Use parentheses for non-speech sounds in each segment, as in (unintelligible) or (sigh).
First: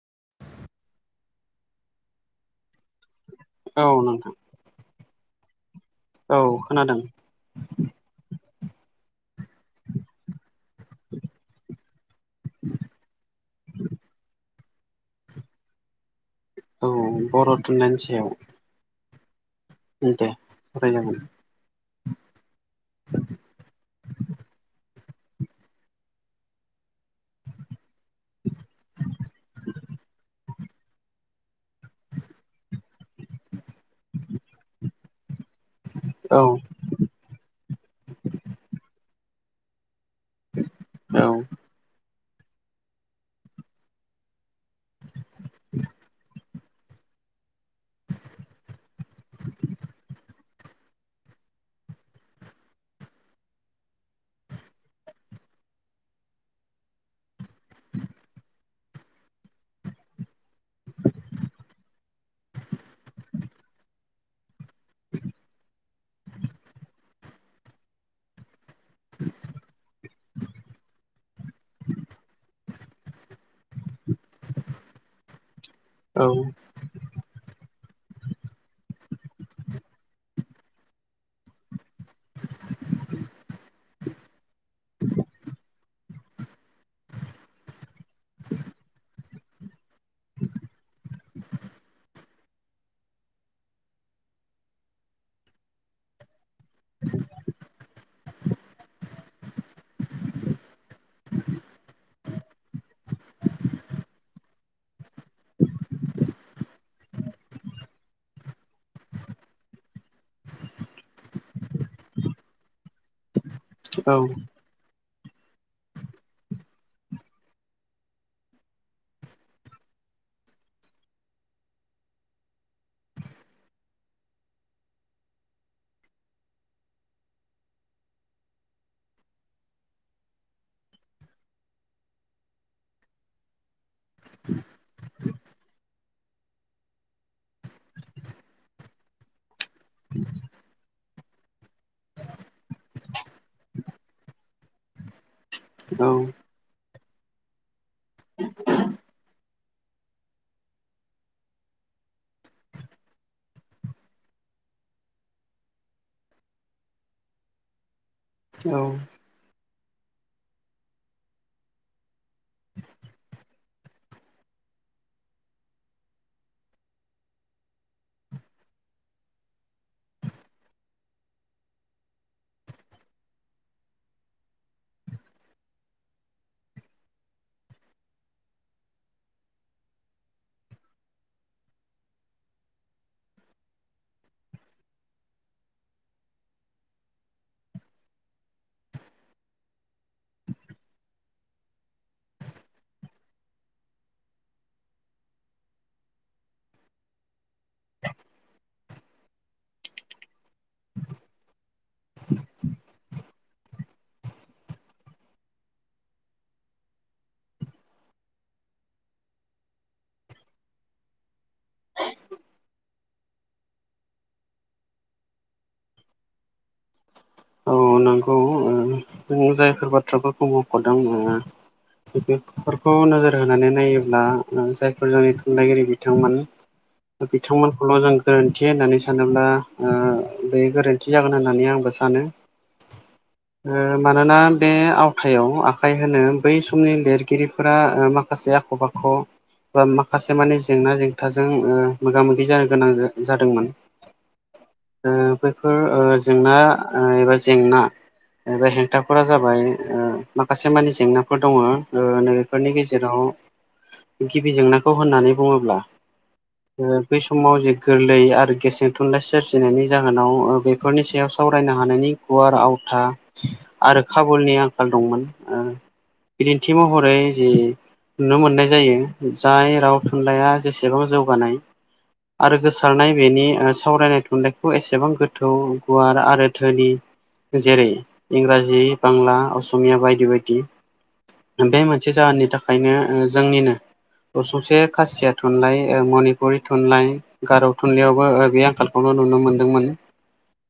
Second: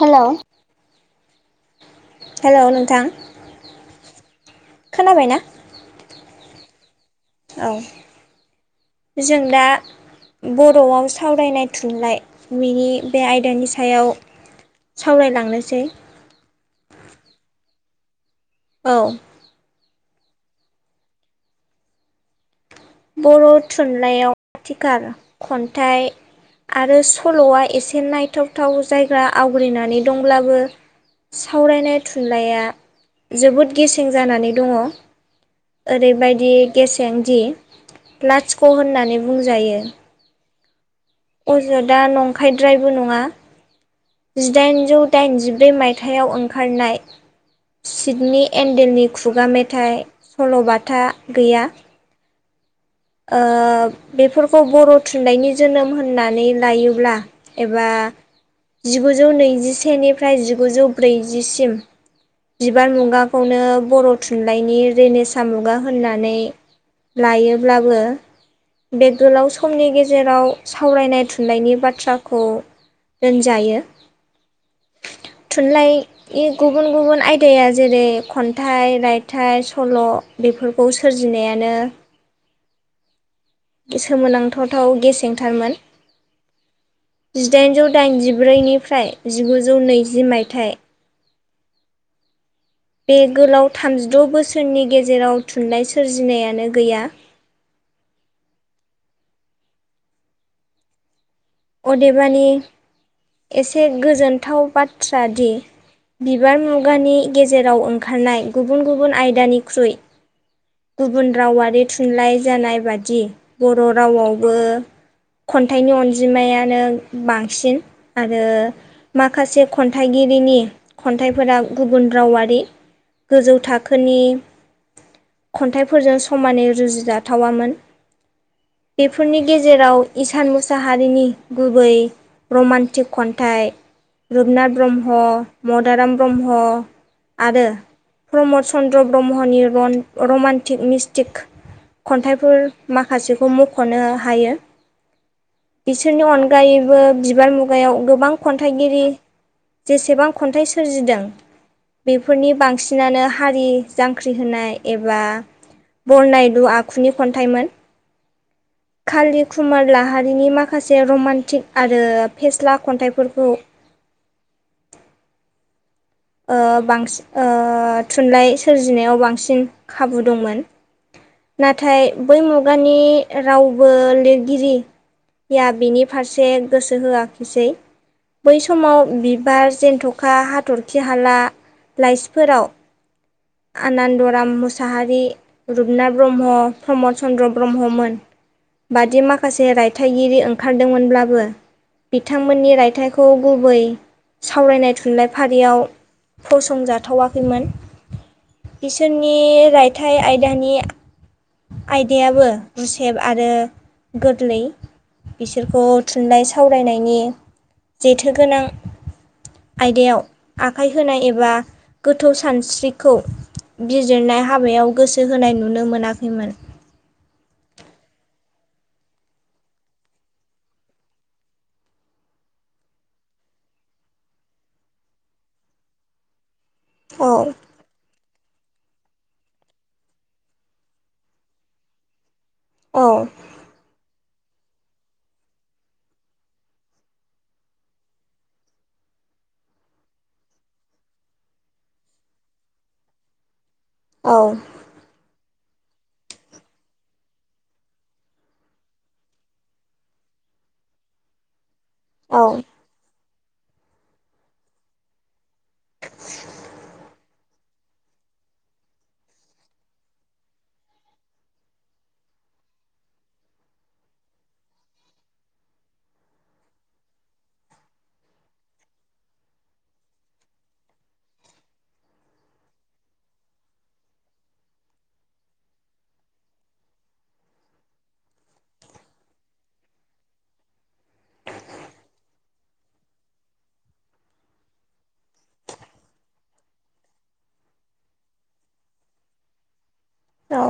हेल' hello नोंथां औ नोंथां खोनाबायना औ खोनादों औ जों दा बर'आव सावरायनाय थुनलाइ बिनि बे आयदानि सायाव सावरायलांनोसै औ बर' औ दे सवराय जागोन बर' थुनलाइयाव आथिखाल खन्थाइ आरो सल'आय सावरायनाय थुनलाइया जोबोद गेसें जानानै दङ औ ओरैबायदि गेसें दि लाथिख' होननानै बुंजायो औ ज दा नंखायद्रायबो नङा जिदायन जौ दायन जि ब्रै मायथाइयाव खारनाय सिदनि एन्डेलनि खुगा मेथाइ सल'बाथा गैया ओ बेफोरखौ बर' थुनलाइनि जोनोम होननानै लायोब्ला एबा जिगुजौ नैजिसेनिफ्राय जिगुजौ ब्रैजिसिम बिबार मुगाखौनो बर' थुनलाइनि रेनेसा मुगा होननानै लायोब्लाबो बे गोलाव समनि गेजेराव सावरायनाय थुनलायनि बाथ्राखौ रोंजायो थुनलाइ गुब औ गुबुन गुबुन आयदाया जेरै खन्थाइ रायथाइ सल' बेफोरखौ सोरजिनायानो सोमोनांथावथाव गेसेंथारमोन जिदाइनजौ दाइनजिब्रैनिफ्राय जिगुजौ नैजि मायथाइ बे गोलाव थामजिद' बोसोरनि गेजेराव थुनलाइ सोरजिनायानो गैया। अदेबानि एसे गोजोनथाव बाथ्रा दि बिबार मुगानि गेजेराव ओंखारनाय गुबुन गुबुन आयदानिख्रुइ गुबुन रावारि थुनलाइ जानाय बादि बर' रावआवबो खन्थाइनि अनजिमायानो बांसिन आरो माखासे खन्थाइगिरिनि खन्थाइफोरा गुबुन रावारि गोजौ थाखोनि खन्थाइफोरजों समानै रुजु जाथावामोन। बेफोरनि गेजेराव इसान मुसाहारिनि गुबै रमान्टिक खन्थाइ रुपनाथ ब्रह्म मदाराम ब्रह्म आरो प्रमद चन्द्र ब्रह्मनि रमान्टिक मिस्टिक खन्थाइफोर माखासेखौ मख'नो हायो। बिसोरनि औ अनगायैबो बिबार मु जुगायाव गोबां खन्थाइगिरि जेसेबां खन्थाइ सोरजिदों। बेफोरनि बांसिनानो हारि जांख्रि होनाय एबा बरनादु आखुनि खन्थाइमोन। औ कालि कुमार लाहारिनि माखासे रमान्टिक आरो फेस्ला खन्थाइफोरखौ बांसिन थुनलाइ सोरजिनायाव बांसिन खाबु दंमोन। नाथाय बै मुगानि रावबो लिरगिरि या बिनि फारसे गोसो होआखिसै। बै समाव बिबार जन्थ'खा हाथर आ खि हाला लाइसिफोराव आनन्दराम मुसाहारि। रुपनाथ ब्रह्म प्रमद चन्द्र ब्रह्ममोन बादि माखासे रायथाइगिरि ओंखारदोंमोनब्लाबो बिथांमोननि रायथाइखौ गुबै सावरायनाय थुनलाइ फारि याव फसंजाथावाखैमोन। बिसोरनि रायथाइ आयदानि आयदायाबो गुसेब आरो गोरलै। बिसोरखौ थुनलाइ सावरायनायनि जेथोगोनां आयदायाव आखाइ होनाय एबा गोथौ सानस्रिखौ बिजिरनाय हाबायाव गोसो होनाय नुनो मोनाखैमोन। औ नंगौ ओ जायफोर बाथ्राफोरखौ मख'दों। बेफोरखौ नोजोर होनानै नायोब्ला जायफोर जोंनि थुनलाइगिरि बिथांमोन (inaudible) बिथांमोन सल' जों गोरोन्थि होननानै सानोब्ला बे गोरोन्थि जागोन होननानै आंबो सानो। औ मानोना बे आवथायाव आखाइ होनो बै समनि लिरगिरिफोरा माखासे आख' बाख' बा माखासे माने जेंना जेंथाजों मोगा मोगि जानो गोनां जादोंमोन। औ बैफोर जेंना एबा जेंना एबा हेंथाफोरा जाबाय माखासे मानि जेंनाफोर दङ। ओ औ नोफोरनि गेजेराव गिबि जेंनाखौ होननानै बुङोब्ला बै समाव जे गोरलै आरो गेसें थुनलाइ सोरजिनायनि जाहोनाव बेफोरनि सायाव स फरायनो हानायनि गुवार आवथा आरो खाबुलनि आंखाल दंमोन। बिदिन्थि महरै जे नुनो मोननाय जायो जाय राव थुनलाइया जेसेबां जौगानाय आरो गोसारनाय बेनि सावरायनाय थुनलाइखौ एसेबां गोथौ गुवार आरो थोनि जेरै इंराजि बांला अस'मिया बायदि बायदि बे मोनसे जाहोननि थाखायनो ओ जोंनिनो द सौसे खासिया थुनलाइ मनिपुरि थुनलाइ गारौ थुनलाइयावबो बे आंखालखौल' नुनो मोन्दोंमोन औ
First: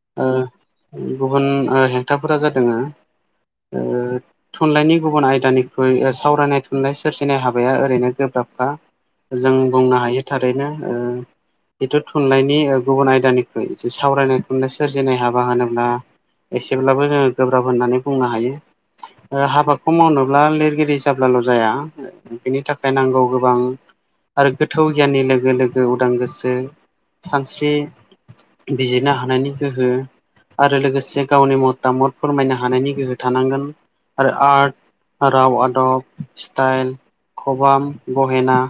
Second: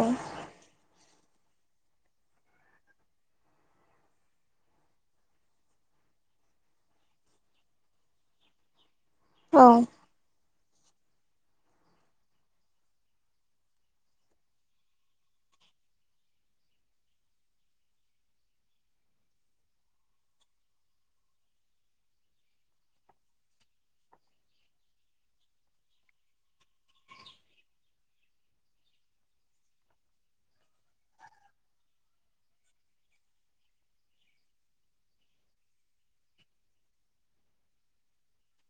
गुबुन हेंथाफोरा जादों। थुनलाइनि गुबुन आयदानिख्रुइ सावरायनाय थुनलाइ सोरजिनाय हाबाया ओरैनो गोब्राबखा। जों औ बुंनो हायो थारैनो। बेथ' थुनलाइनि गुबुन आयदानिरु सावरायनाय थुनलाइ सोरजिनाय हाबा होनोब बा एसेब्लाबो जोङो गोब्राब होननानै बुंनो हायो। ओ हाबाखौ मावनोब्ला लिरगिरि जाब्लाल' जाया बिनि थाखाय नांगौ गोबां आरो गोथौ गियाननि लोगो लोगो उदां गोसो सानस्रि बिजिरनो हानायनि गोहो आरो लोगोसे गावनि मता मद फोरमायनो हानायनि गोहो थानांगोन आरो आर्ट राव आदब स्टाइल खबाम गहेना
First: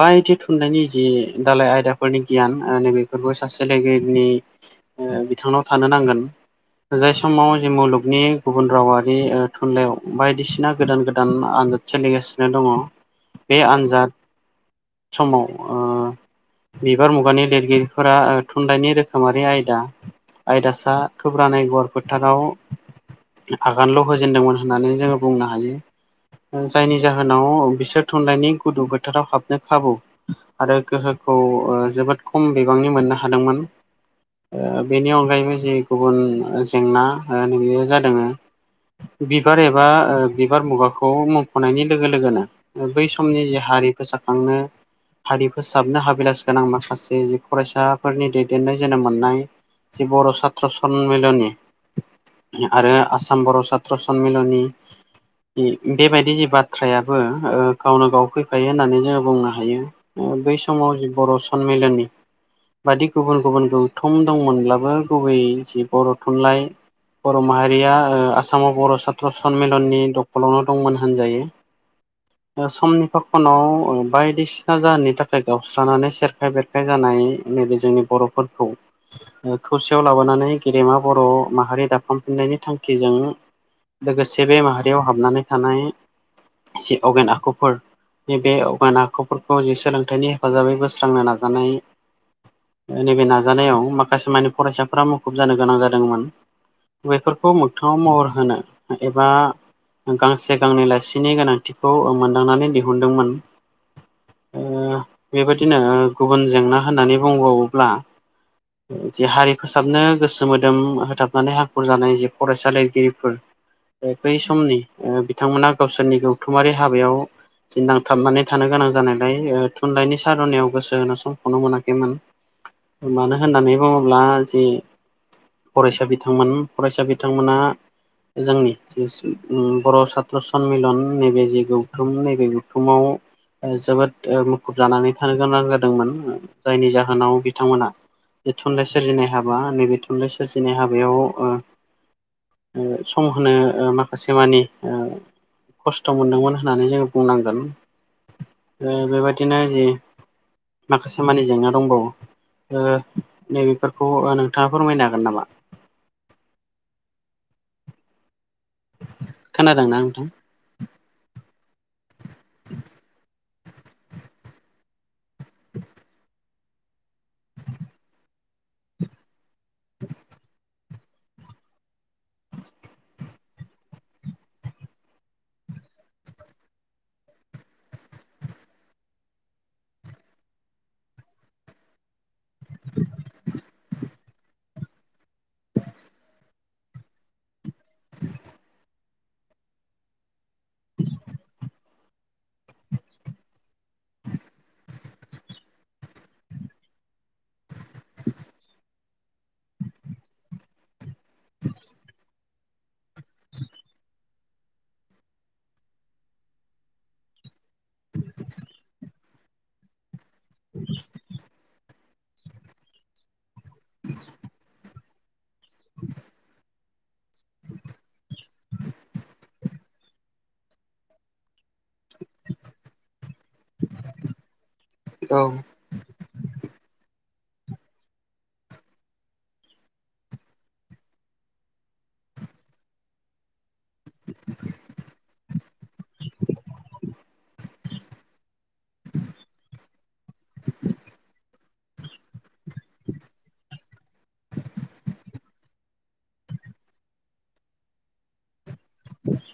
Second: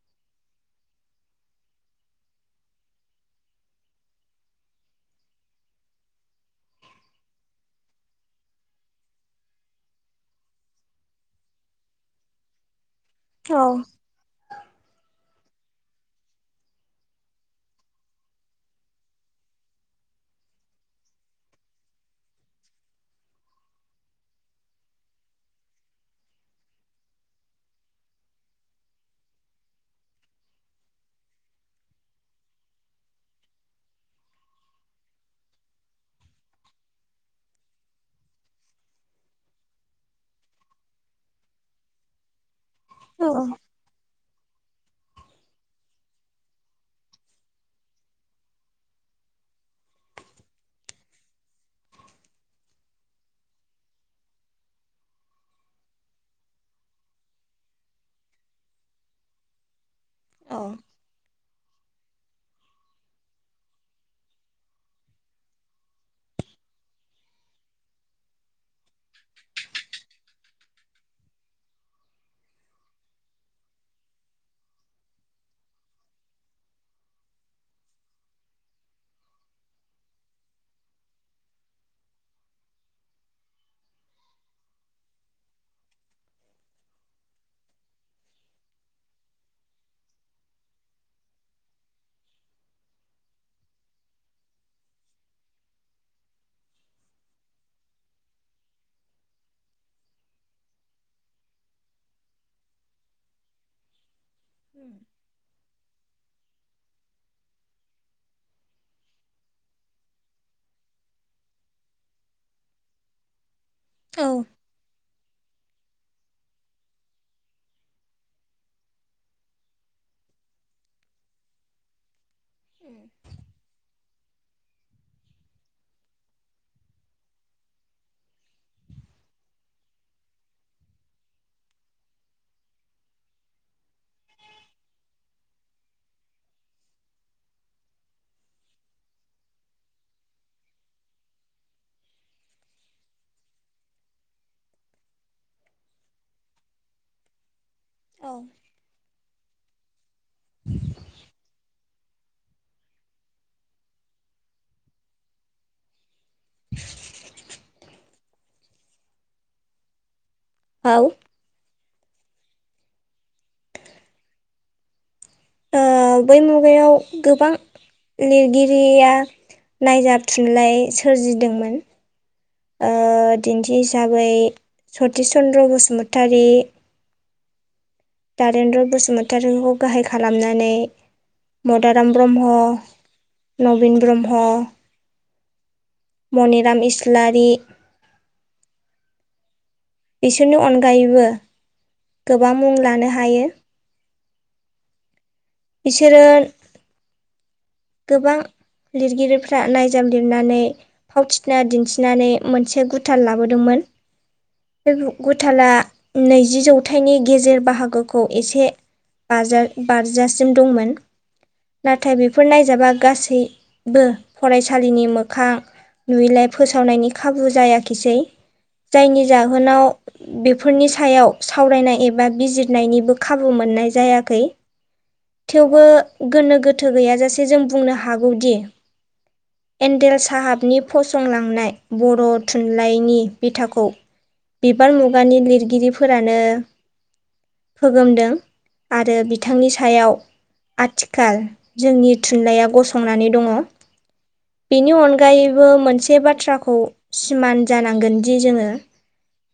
बायदि थुनलाइनि जि दालाय आयदाफोरनि गियान ओ नैबेफोरबो सासे लोगोनि ओ बिथांनाव थानो नांगोन जाय समाव जे मुलुगनि गुबुन रावारि ओ थुनलाइयाव बायदिसिना गोदान गोदान (unintelligible) सोलिगासिनो दङ बे आन्जाद समाव ओ बिबार मुगानि लिरगिरिफोरा ओ थुनलाइनि रोखोमारि आयदा आयदासा खोब्रानाय गुवार फोथाराव आगानल' होजेनदोंमोन होननानै जोङो बुंनो हायो जायनि जाहोनाव बिसोर थुनलाइनि गुदुं फोथाराव हाबनो खाबु आरो गोहोखौ ओ जोबोद खम बिबांनि मोननो हादोंमोन ओ बेनि अनगायैबो जि गुबुन जेंना बेयो जादों बिबार एबा ओ बिबार मुगाखौ मफ'नायनि लोगो लोगोनो बै समनि जे हारि फोसाखांनो हारि फोसाबनो हाबिलास गोनां माखासे जि फरायसाफोरनि दैदेननाय जोनोम मोननाय जि बर' साथ्र समिल'नि आरो आसाम बर' साथ्र सनमिल'नि बि बेबायदि जि बाथ्रायाबो ओ गावनो गाव फैफायो होननानै जोङो बुंनो हायो बै औ समाव जि बर' सनमिल'नि बादि गुबुन गुबुन गौथम दंमोनब्ला बो गुबैयै जि बर' थुनलाइ बर' माहारिया ओ आसामाव बर' साथ्र सनमिलननि दखलावनो दंमोन होनजायो (inaudible) समनि फाखनाव बायदिसिना जाहोननि थाखाय गावस्रानानै सेरखाय बेरखाय (unintelligible) जानाय नैबे जोंनि बर'फोरखौ खौसेयाव लाबोनानै गेदेमा बर' माहारि दाफामफिननायनि थांखिजों लोगोसे बे माहारियाव हाबनानै थानाय जि अगेन आखुफोर नैबे अवगान आखुफोरखौ जे सोलोंथाइनि हेफाजाबै बोस्रांनो नाजानाय नैबे नाजानायाव माखासे माने फरायसाफोरा मुखुब जानो गोनां जादोंमोन बेफोरखौ मोगथाङाव महर होनो एबा गांसे गांनै लाइसिनि गोनांथिखौ मोनदांनानै दिहुनदोंमोन (inaudible) ओ बेबायदिनो आ गुबुन जेंना होननानै बुंबावोब्ला जि हारि फोसाबनो गोसो मोदोम होथाबनानै हाखुर जानाय जि फरायसा लिरगिरिफोर (inaudible) बै समनि ओ बिथांमोना गावसोरनि गौथुमारि हाबायाव नांथाबनानै थानो गोनां जानायलाय ओ थुनलाइनि सार'नायाव गोसो होनो समखौनो मोनाखैमोन मानो होननानै बुं ब्ला जि फरायसा बिथांमोन फरायसा बिथांमोना जोंनि जिसु उम बर' सााथ्र सनमिलन नैबे जे गौथुम नैबे गौथुमाव ओ जोबोद ओ मुखुब जानानै थानो गोनां जादोंमोन जायनि जाहोनाव बिथांमोना बे थुनलाइ सोरजिनाय हाबा नैबे थुनलाइ सोरजिनाय हाबायाव ओ ओ सम होनो ओ माखासे मानि ओ खस्थ' मोनदोंमोन होननानै जोङो बुंनांगोन औ ओ बेबायदिनो जि माखासे मानि जेंना दंबावो ओ नैबेफोरखौ ओ नोंथाङा फोरमायनो हागोन नामा? (inaudible) खोनादोंना नोंथां आव (inaudible) ओ बै मुगायाव गोबां लिरगिरिया नायजाब थुनलाइ सोरजिदोंमोन ओ दिन्थि हिसाबै सतिस चन्द्र बसुमतारी द्वारेन्द्र बसुमतारिखौ गाहाय खालामनानै मदाराम ब्रह्म नबिन ब्रह्म मनिराम इस्लारि बिसोरनि अनगायैबो गोबां मुं लानो हायो (inaudible) बिसोरो गोबां लिरगिरिफ्रा नायजाब लिरनानै फावथिना दिन्थिनानै मोनसे गुथ थाल लाबोदोंमोन बे गु-गुथाला नैजि जौथाइनि गेजेर बाहागोखौ एसे बाजार-बारजासिम दंमोन नाथाय बेफोर नायजाबा गासै बो फरायसालिनि मोखां नुयैलाय फोसावनायनि खाबु जायाखिसै जायनि जाहोनाव बेफोरनि सायाव सावरायनाय एब बा बिजिरनायनिबो खाबु मोननाय जायाखै औ थेवबो गोनो गोथो गैयाजासे जों बुंनो हागौदि एन्डेल साहाबनि फसंलांनाय बर' थुनलाइनि बिथाखौ बिबार मुगानि लिरगिरिफोरानो फोगोमदों आरो बिथांनि सायाव आथिखाल जोंनि थुनलाइया गसंनानै दङ बेनि अनगायैबो मोनसे बाथ्राखौ सिमान जानांगोनदि जोङो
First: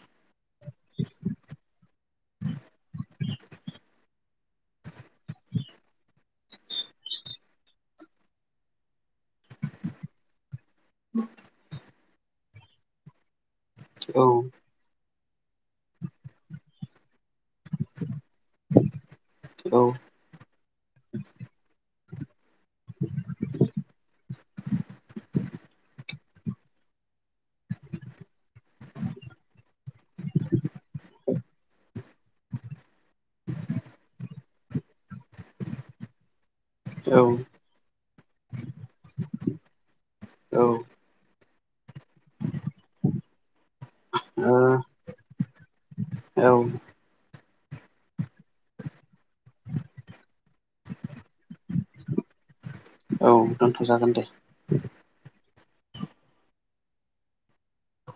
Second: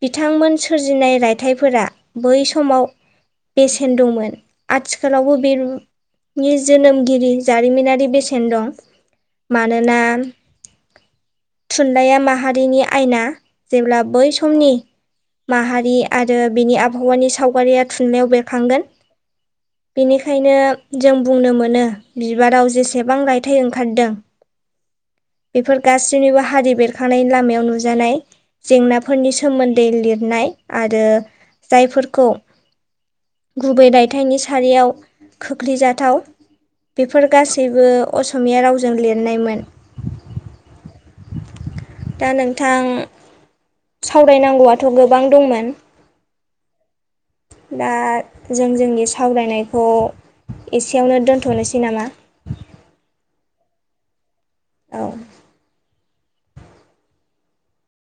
बिथांमोन सोरजिनाय रायथाइफोरा बै समाव बेसेन दंमोन आथिखालावबो बेनि जोनोमगिरि जारिमिनारि बेसेन दं मानोना थुनलाइया माहारिनि आयना जेब्ला औ बै समनि माहारि आरो बिनि आबहावानि सावगारिया थुनलाइयाव बेरखांगोन औ निखायनो जों बुंनो मोनो बिबाराव जेसेबां रायथाइ ओंखारदों बेफोर गासैनिबो हारि बेरखांनायन लामायाव नुजानाय जेंनाफोरनि सोमोन्दै लिरनाय आरो जायफोरखौ गुबै रायथाइनि सारियाव खोख्लैजाथाव बेफोर औ गासैबो असमिया रावजों लिरनायमोन ओ दा नोंथां सावरायनांगौआथ' गोबां दंमोन औ दा जों जोंनि सावरायनायखौ एसेयावनो दोनथ'नोसै नामा? औव दोनथ'जागोन दे। औ